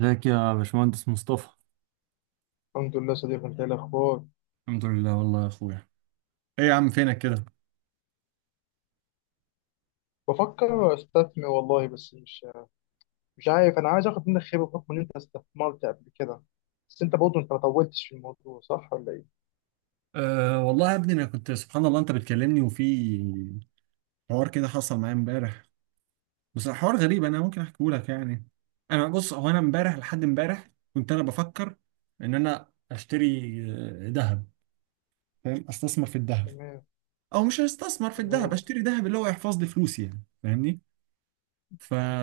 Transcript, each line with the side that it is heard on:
right: ازيك يا باشمهندس مصطفى؟
left: الحمد لله صديقي. انت ايه الاخبار؟
right: الحمد لله والله يا اخويا. ايه يا عم فينك كده؟
left: بفكر استثمر والله بس مش عارف. انا عايز اخد منك خبره بحكم ان انت استثمرت قبل كده. بس انت برضه انت ما طولتش في الموضوع، صح ولا ايه؟
right: أه والله يا ابني، انا كنت سبحان الله انت بتكلمني وفي حوار كده حصل معايا امبارح، بس حوار غريب انا ممكن احكيه لك يعني. انا بص، هو انا امبارح لحد امبارح كنت انا بفكر ان انا اشتري ذهب، فاهم؟ استثمر في الذهب
left: تمام.
right: او مش هستثمر في الذهب،
left: تمام.
right: اشتري ذهب اللي هو يحفظ لي فلوسي يعني، فاهمني؟ ف
left: مم.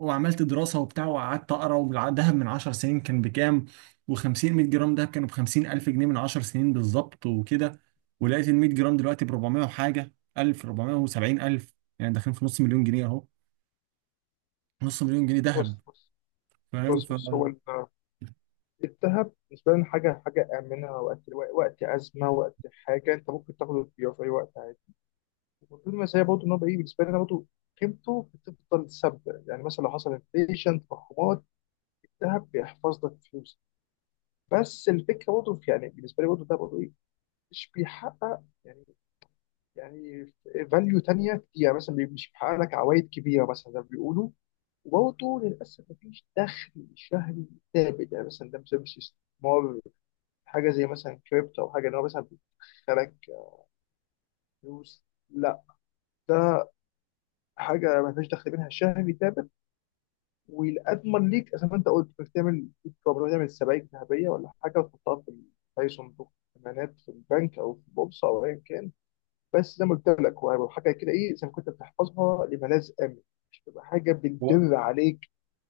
right: وعملت دراسة وبتاع وقعدت أقرأ، والذهب من 10 سنين كان بكام؟ و50، 100 جرام دهب كانوا ب 50000 جنيه من 10 سنين بالظبط وكده. ولقيت ال 100 جرام دلوقتي ب 400 وحاجة، 1000، 470,000، يعني داخلين في نص مليون جنيه أهو، نص مليون جنيه دهب،
left: بص بص.
right: فاهم؟
left: بص بص، الذهب بالنسبه لنا حاجه امنه وقت وقت ازمه، وقت حاجه انت ممكن تاخده وتبيعه في اي وقت عادي. وطول ما هي برضه ان هو بقى ايه بالنسبه لنا برضه، قيمته بتفضل ثابته. يعني مثلا لو حصل انفليشن، تضخمات، الذهب بيحفظ لك فلوسك. بس الفكره برضه يعني بالنسبه لي برضه، ده برضه ايه، مش بيحقق يعني، يعني فاليو تانيه كتير. يعني مثلا مش بيحقق لك عوائد كبيره مثلا زي ما بيقولوا. وبرضه للاسف مفيش دخل شهري ثابت. يعني مثلا ده بسبب استثمار، حاجه زي مثلا كريبتو، او حاجه ان هو مثلا بيدخلك فلوس. لا، ده حاجه ما فيش دخل منها شهري ثابت. والأضمن ليك زي ما انت قلت، انك تعمل، بتقدر تعمل سبائك ذهبيه ولا حاجه وتحطها في اي صندوق امانات في البنك او في البورصه او ايا كان. بس زي ما قلت لك، هو هيبقى حاجه كده ايه، زي ما كنت بتحفظها لملاذ امن، مش تبقى حاجه
right: هو
left: بتدر عليك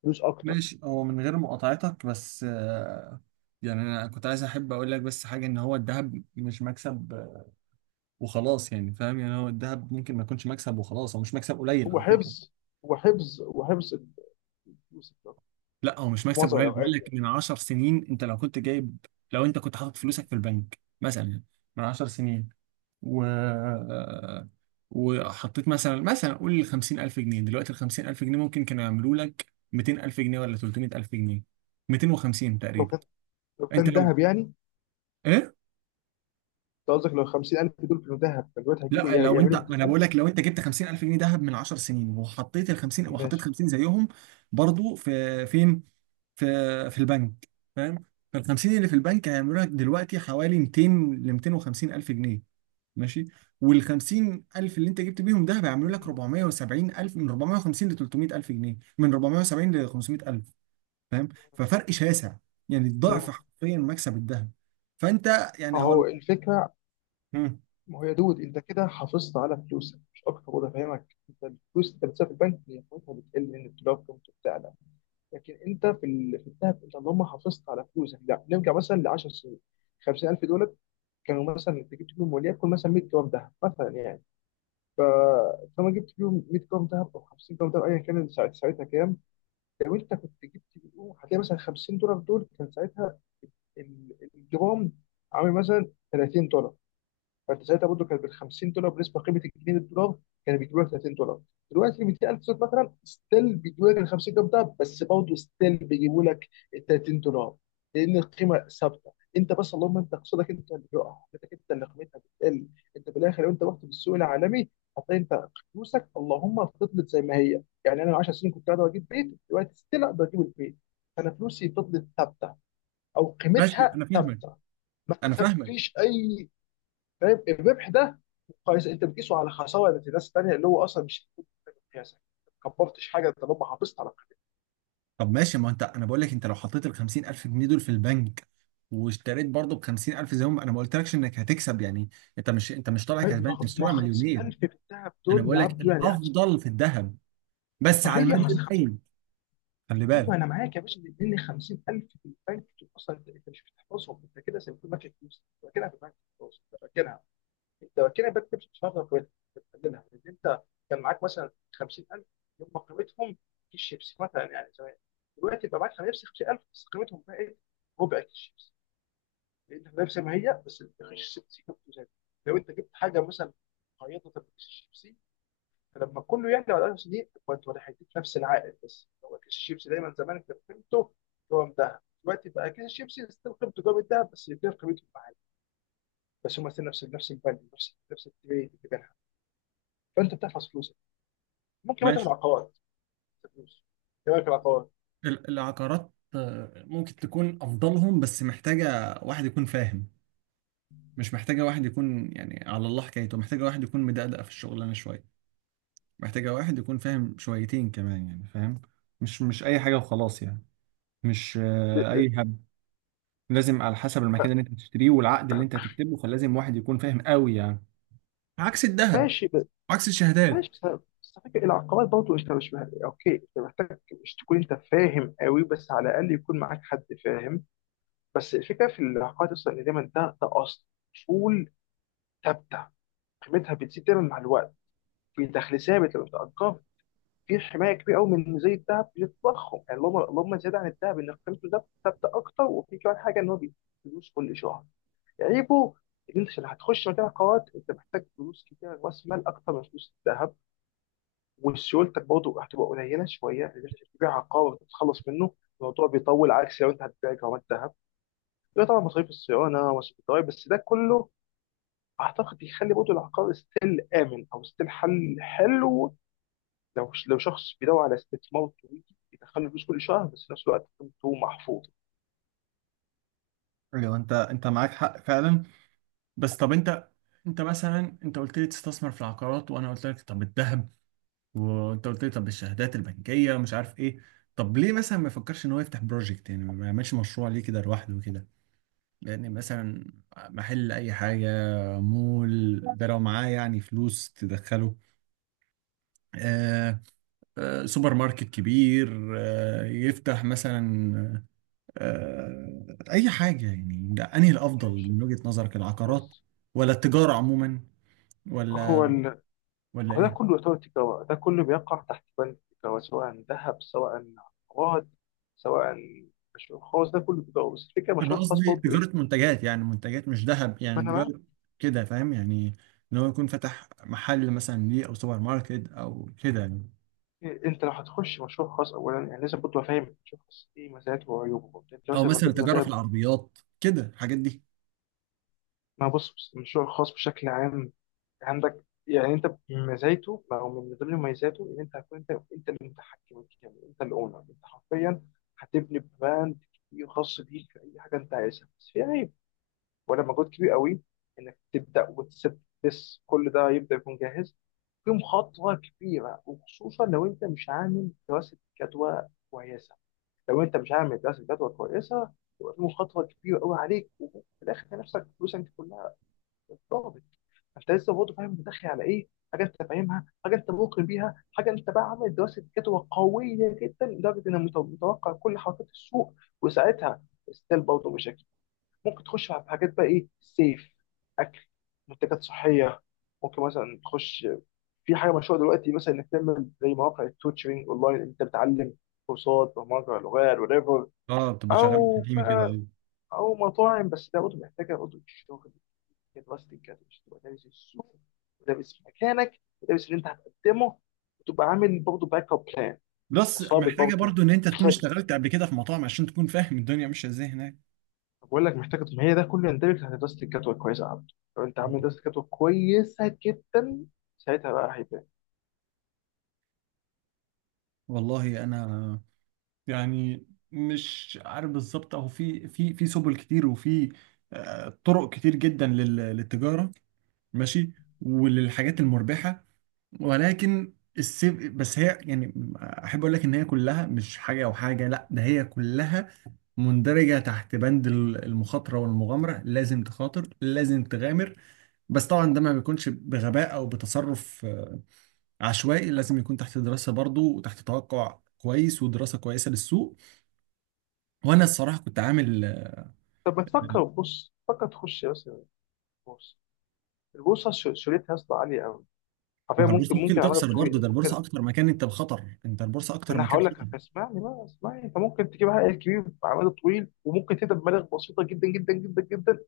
left: فلوس اكتر.
right: ماشي، هو من غير مقاطعتك بس يعني انا كنت عايز احب اقول لك بس حاجه، ان هو الذهب مش مكسب وخلاص، يعني فاهم؟ يعني هو الذهب ممكن ما يكونش مكسب وخلاص، هو مش مكسب قليل
left: هو
right: على فكره.
left: حفظ. هو حفظ الفلوس أكتر
right: لا، هو مش
left: في
right: مكسب
left: معظم
right: قليل، بقول
left: الاوقات.
right: لك من 10 سنين انت لو كنت جايب، لو انت كنت حاطط فلوسك في البنك مثلا من 10 سنين و وحطيت مثلا قول 50000 جنيه، دلوقتي ال 50000 جنيه ممكن كانوا يعملوا لك 200,000 جنيه ولا 300,000 جنيه، 250
left: لو
right: تقريبا.
left: كان لو
right: انت
left: كان
right: لو
left: ذهب يعني.
right: ايه؟
left: أنت قصدك لو 50,000 دول كانوا ذهب، كان دلوقتي هتجيبوا
right: لا، لو انت،
left: يعملوا
right: ما انا
left: 200,000؟
right: بقول لك لو انت جبت 50000 جنيه دهب من 10 سنين وحطيت ال 50، وحطيت
left: ماشي.
right: 50 زيهم برضو في فين في في البنك، فاهم؟ فال 50 اللي في البنك هيعملوا لك دلوقتي حوالي 200 ل 250 الف جنيه، ماشي؟ وال 50 الف اللي انت جبت بيهم ده هيعملوا لك
left: مم.
right: 470 الف، من 450 ل 300 الف جنيه، من 470 ل 500 الف، فاهم؟ ففرق شاسع، يعني الضعف
left: تمام.
right: حرفيا مكسب الذهب. فانت يعني هو.
left: اهو الفكره.
right: مم.
left: ما هو يا دود، انت كده حافظت على فلوسك مش اكتر. وده فاهمك، انت الفلوس انت بتسيبها في البنك هي قيمتها بتقل، لان الدولار قيمته بتعلى. لكن انت في الذهب انت اللهم حافظت على فلوسك. لا نرجع مثلا ل 10 سنين. 50,000 دولار كانوا، مثلا انت جبت فيهم وليكن مثلا 100 جرام ذهب مثلا يعني. ف- فلما جبت فيهم 100 جرام ذهب او 50 جرام ذهب ايا كان، ساعتها كام؟ لو انت كنت جبت فيهم، هتلاقي مثلا 50 دولار دول كان ساعتها الجرام عامل مثلا 30 دولار. فانت ساعتها برضه كانت بال 50 دولار بالنسبه لقيمه الجنيه للدولار، كان بيجيب لك 30 دولار. دلوقتي 200,000 زوت مثلا ستيل بيجيبوا لك ال 50 دولار ده، بس برضه ستيل بيجيبوا لك ال 30 دولار، لان القيمه ثابته. انت بس اللهم انت اقتصادك انت اللي بيقع، قيمتك انت اللي قيمتها بتقل. انت بالاخر لو انت رحت بالسوق العالمي، هتلاقي انت فلوسك اللهم فضلت زي ما هي. يعني انا من 10 سنين كنت قادر اجيب بيت، دلوقتي ستيل اقدر اجيب البيت. فانا فلوسي فضلت ثابته، او
right: ماشي،
left: قيمتها
right: انا فاهمك،
left: ثابته. ما
right: انا فاهمك.
left: كسبتش اي. فاهم الربح ده، قيس انت بتقيسه على خساره الناس الثانيه اللي هو اصلا مش هتكون قياسك. ما كبرتش حاجه، انت لما حافظت على
right: طب ماشي، ما انت انا بقول لك انت لو حطيت ال 50000 جنيه دول في البنك واشتريت برضه ب 50,000 زي ما انا، ما قلتلكش انك هتكسب يعني، انت مش طالع كسبان،
left: قيمتك
right: انت
left: ما
right: مش
left: ما
right: طالع مليونير.
left: 50,000 في الذهب
right: انا
left: دول،
right: بقول
left: يا
right: لك
left: عبدو، يعني
right: الافضل في الذهب، بس على المدى
left: صحيح. اصل 50،
right: البعيد، خلي
left: ايوه
right: بالك.
left: انا معاك يا باشا. لان 50,000 في البنك دول اصلا انت، أنت مش بتحفظهم، انت كده زي ما تكون ماسك فلوس أنت راكنها في البنك. خلاص انت راكنها. انت راكنها بنك، مش بتفرغ قيمتها، أنت بتقللها. لان انت كان معاك مثلا 50,000 يوم ما قيمتهم كيس شيبسي مثلا يعني زمان. دلوقتي بقى معاك 50,000 بس قيمتهم بقى ايه؟ ربع كيس شيبسي. لقيتها نفس ما هي، بس الرغيف سيكون زي. لو انت جبت حاجه مثلا، خيطه كيس الشيبسي، فلما كله يعلى على 1000 سنين، كنت ولا هيديك نفس العائد، بس هو كيس الشيبسي دايما زمان انت قيمته. هو مذهب دلوقتي، بقى كيس الشيبسي ستيل قيمته جاب الذهب بس يدير قيمته معاه. بس هم ستيل نفس نفس الفاليو، نفس نفس التبادل بتاعها. فانت بتحفظ فلوسك، ممكن ما تعمل
right: ماشي.
left: عقارات فلوس. ايه رايك في العقارات؟
right: العقارات ممكن تكون افضلهم، بس محتاجه واحد يكون فاهم، مش محتاجه واحد يكون يعني على الله حكايته، محتاجه واحد يكون مدقدق في الشغلانه شويه، محتاجه واحد يكون فاهم شويتين كمان يعني، فاهم؟ مش اي حاجه وخلاص يعني، مش اي، لازم على حسب المكان اللي انت بتشتريه والعقد اللي انت هتكتبه، فلازم واحد يكون فاهم قوي يعني، عكس الذهب،
left: ماشي.
right: عكس الشهادات.
left: ماشي. بس بس، فاكر العقبات برضه انت مش اوكي، انت محتاج مش تكون انت فاهم قوي، بس على الاقل يكون معاك حد فاهم. بس الفكره في العقبات اصلا، ان دايما ده اصول ثابته، قيمتها بتزيد دايما مع الوقت، في دخل ثابت لما بتأجر، في حمايه كبيره قوي من زي الذهب للتضخم. يعني اللهم زياده عن الذهب ان قيمته ده ثابته اكتر، وفي كمان حاجه ان هو بيديك فلوس كل شهر. عيبه ان انت عشان هتخش مجال العقارات، انت محتاج فلوس كتير، راس مال اكتر من فلوس الذهب. وسيولتك برضه هتبقى قليله شويه، لان انت بتبيع عقار وتتخلص منه، الموضوع بيطول، عكس لو انت هتبيع جرامات ذهب. يبقى طبعا مصاريف الصيانه، مصاريف الضرايب، بس ده كله اعتقد يخلي برضه العقار ستيل امن، او ستيل حل حلو لو شخص بيدور على استثمار طويل يدخل له فلوس كل شهر، بس في نفس الوقت قيمته محفوظ.
right: ايوه، انت معاك حق فعلا. بس طب انت، انت مثلا، انت قلت لي تستثمر في العقارات وانا قلت لك طب الذهب، وانت قلت لي طب الشهادات البنكيه ومش عارف ايه. طب ليه مثلا ما يفكرش ان هو يفتح بروجكت، يعني ما يعملش مشروع ليه كده لوحده كده؟ يعني مثلا محل اي حاجه، مول، ده لو معاه يعني فلوس تدخله، آه، سوبر ماركت كبير يفتح مثلا، أي حاجة يعني. ده أنهي الأفضل
left: ماشي.
right: من وجهة نظرك؟ العقارات
left: بص،
right: ولا التجارة عموما
left: هو
right: ولا
left: ال...
right: ولا
left: هو ده
right: إيه؟
left: كله يعتبر تجاره، ده كله بيقع تحت بند التجاره، سواء ذهب، سواء عقارات، سواء مشروع خاص، ده كله تجاره. بس الفكره،
right: أنا
left: المشروع الخاص
right: قصدي
left: برضه إيه؟
right: تجارة منتجات، يعني منتجات مش ذهب،
left: ما
right: يعني
left: انا بقى،
right: تجارة كده، فاهم يعني؟ إن هو يكون فتح محل مثلا ليه أو سوبر ماركت أو كده يعني،
left: انت لو هتخش مشروع خاص اولا يعني لازم برضه فاهم المشروع الخاص ايه، مزاياته وعيوبه وبتاع. انت
right: أو
left: مثلا من
right: مثلا
left: ضمن
right: تجارة في
left: مزايا،
right: العربيات كده، الحاجات دي.
left: ما بص بص، المشروع الخاص بشكل عام، عندك يعني انت مزايته او من ضمن مميزاته ان انت هتكون انت، انت المتحكم الكامل، انت الاونر. انت حرفيا هتبني براند كبير خاص بيك في اي حاجه انت عايزها. بس في عيب، ولا مجهود كبير قوي، انك تبدا وتسيب بس كل ده يبدا يكون جاهز. في مخاطره كبيره، وخصوصا لو انت مش عامل دراسه جدوى كويسه. لو انت مش عامل دراسه جدوى كويسه، يبقى في مخاطره كبيره قوي عليك، وفي الاخر تلاقي نفسك فلوسك دي كلها اتضربت. فانت لسه برضه فاهم انت داخل على ايه، حاجه انت فاهمها، حاجه انت موقن بيها، حاجه انت بقى عامل دراسه جدوى قويه جدا لدرجه انك متوقع كل حركات السوق. وساعتها ستيل برضه مشاكل. ممكن تخش في حاجات بقى ايه، سيف، اكل، منتجات صحيه. ممكن مثلا تخش في حاجه مشهوره دلوقتي، مثلا انك تعمل زي مواقع التوتشرنج اونلاين، انت بتعلم كورسات برمجه، لغات، whatever.
right: اه، بتبقى شغال
left: او
right: في تيمي كده،
left: بقى
right: ايوه.
left: او مطاعم. بس ده برضه محتاجه برضه الشغل، دراستك كده مش تبقى دارس السوق، ودارس مكانك، ودارس اللي انت هتقدمه، وتبقى عامل برضه باك اب بلان.
right: بلس
left: اصابه
right: محتاجه
left: برضه
right: برضو ان انت تكون
left: الخابت.
right: اشتغلت قبل كده في مطاعم عشان تكون فاهم الدنيا ماشيه ازاي هناك.
left: طب بقول لك محتاجه، ما هي ده كله يندرج تحت دراسه الجدوى كويسه، يا عبد. لو انت عامل دراسه جدوى كويسه جدا، ساعتها بقى هيبان.
right: والله انا يعني مش عارف بالظبط، اهو في سبل كتير، وفي طرق كتير جدا للتجاره، ماشي، وللحاجات المربحه، ولكن السيف بس هي، يعني احب اقول لك ان هي كلها مش حاجه او حاجه لا، ده هي كلها مندرجه تحت بند المخاطره والمغامره، لازم تخاطر، لازم تغامر. بس طبعا ده ما بيكونش بغباء او بتصرف عشوائي، لازم يكون تحت دراسة برضو وتحت توقع كويس ودراسة كويسة للسوق. وانا الصراحة كنت عامل.
left: طب ما تفكر، بص فكر تخش مثلا البورصه. البورصه شريتها يا اسطى عاليه قوي.
right: ما
left: حرفيا
right: هو
left: ممكن
right: البورصة ممكن
left: ممكن على المدى
right: تخسر
left: الطويل.
right: برضو، ده البورصة اكتر مكان انت بخطر، انت البورصة
left: ما
right: اكتر
left: انا
right: مكان
left: هقول
right: خطر.
left: لك، فاسمعني بقى، اسمعني. انت ممكن تجيب عقل كبير بعمل طويل، وممكن تبدا بمبالغ بسيطه جدا جدا جدا جدا.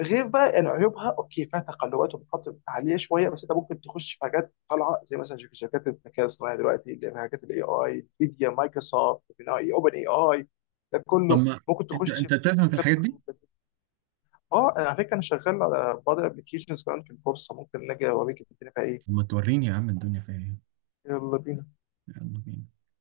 left: غير بقى ان عيوبها اوكي فيها تقلبات ومخاطر عاليه شويه، بس انت ممكن تخش في حاجات طالعه، زي مثلا شوف شركات الذكاء الصناعي دلوقتي اللي هي حاجات الاي اي، نفيديا، مايكروسوفت، اوبن اي اي. ده
right: طب
left: كله
right: ما
left: ممكن
right: انت
left: تخش في
right: انت بتفهم في
left: شركات
right: الحاجات دي؟
left: تقنية. اه، أنا على فكره انا شغال على بعض الابلكيشنز كمان في البورصه، ممكن نجي اوريك الدنيا فيها ايه.
right: طب ما توريني يا عم الدنيا فيها ايه.
left: يلا بينا.
right: يلا بينا.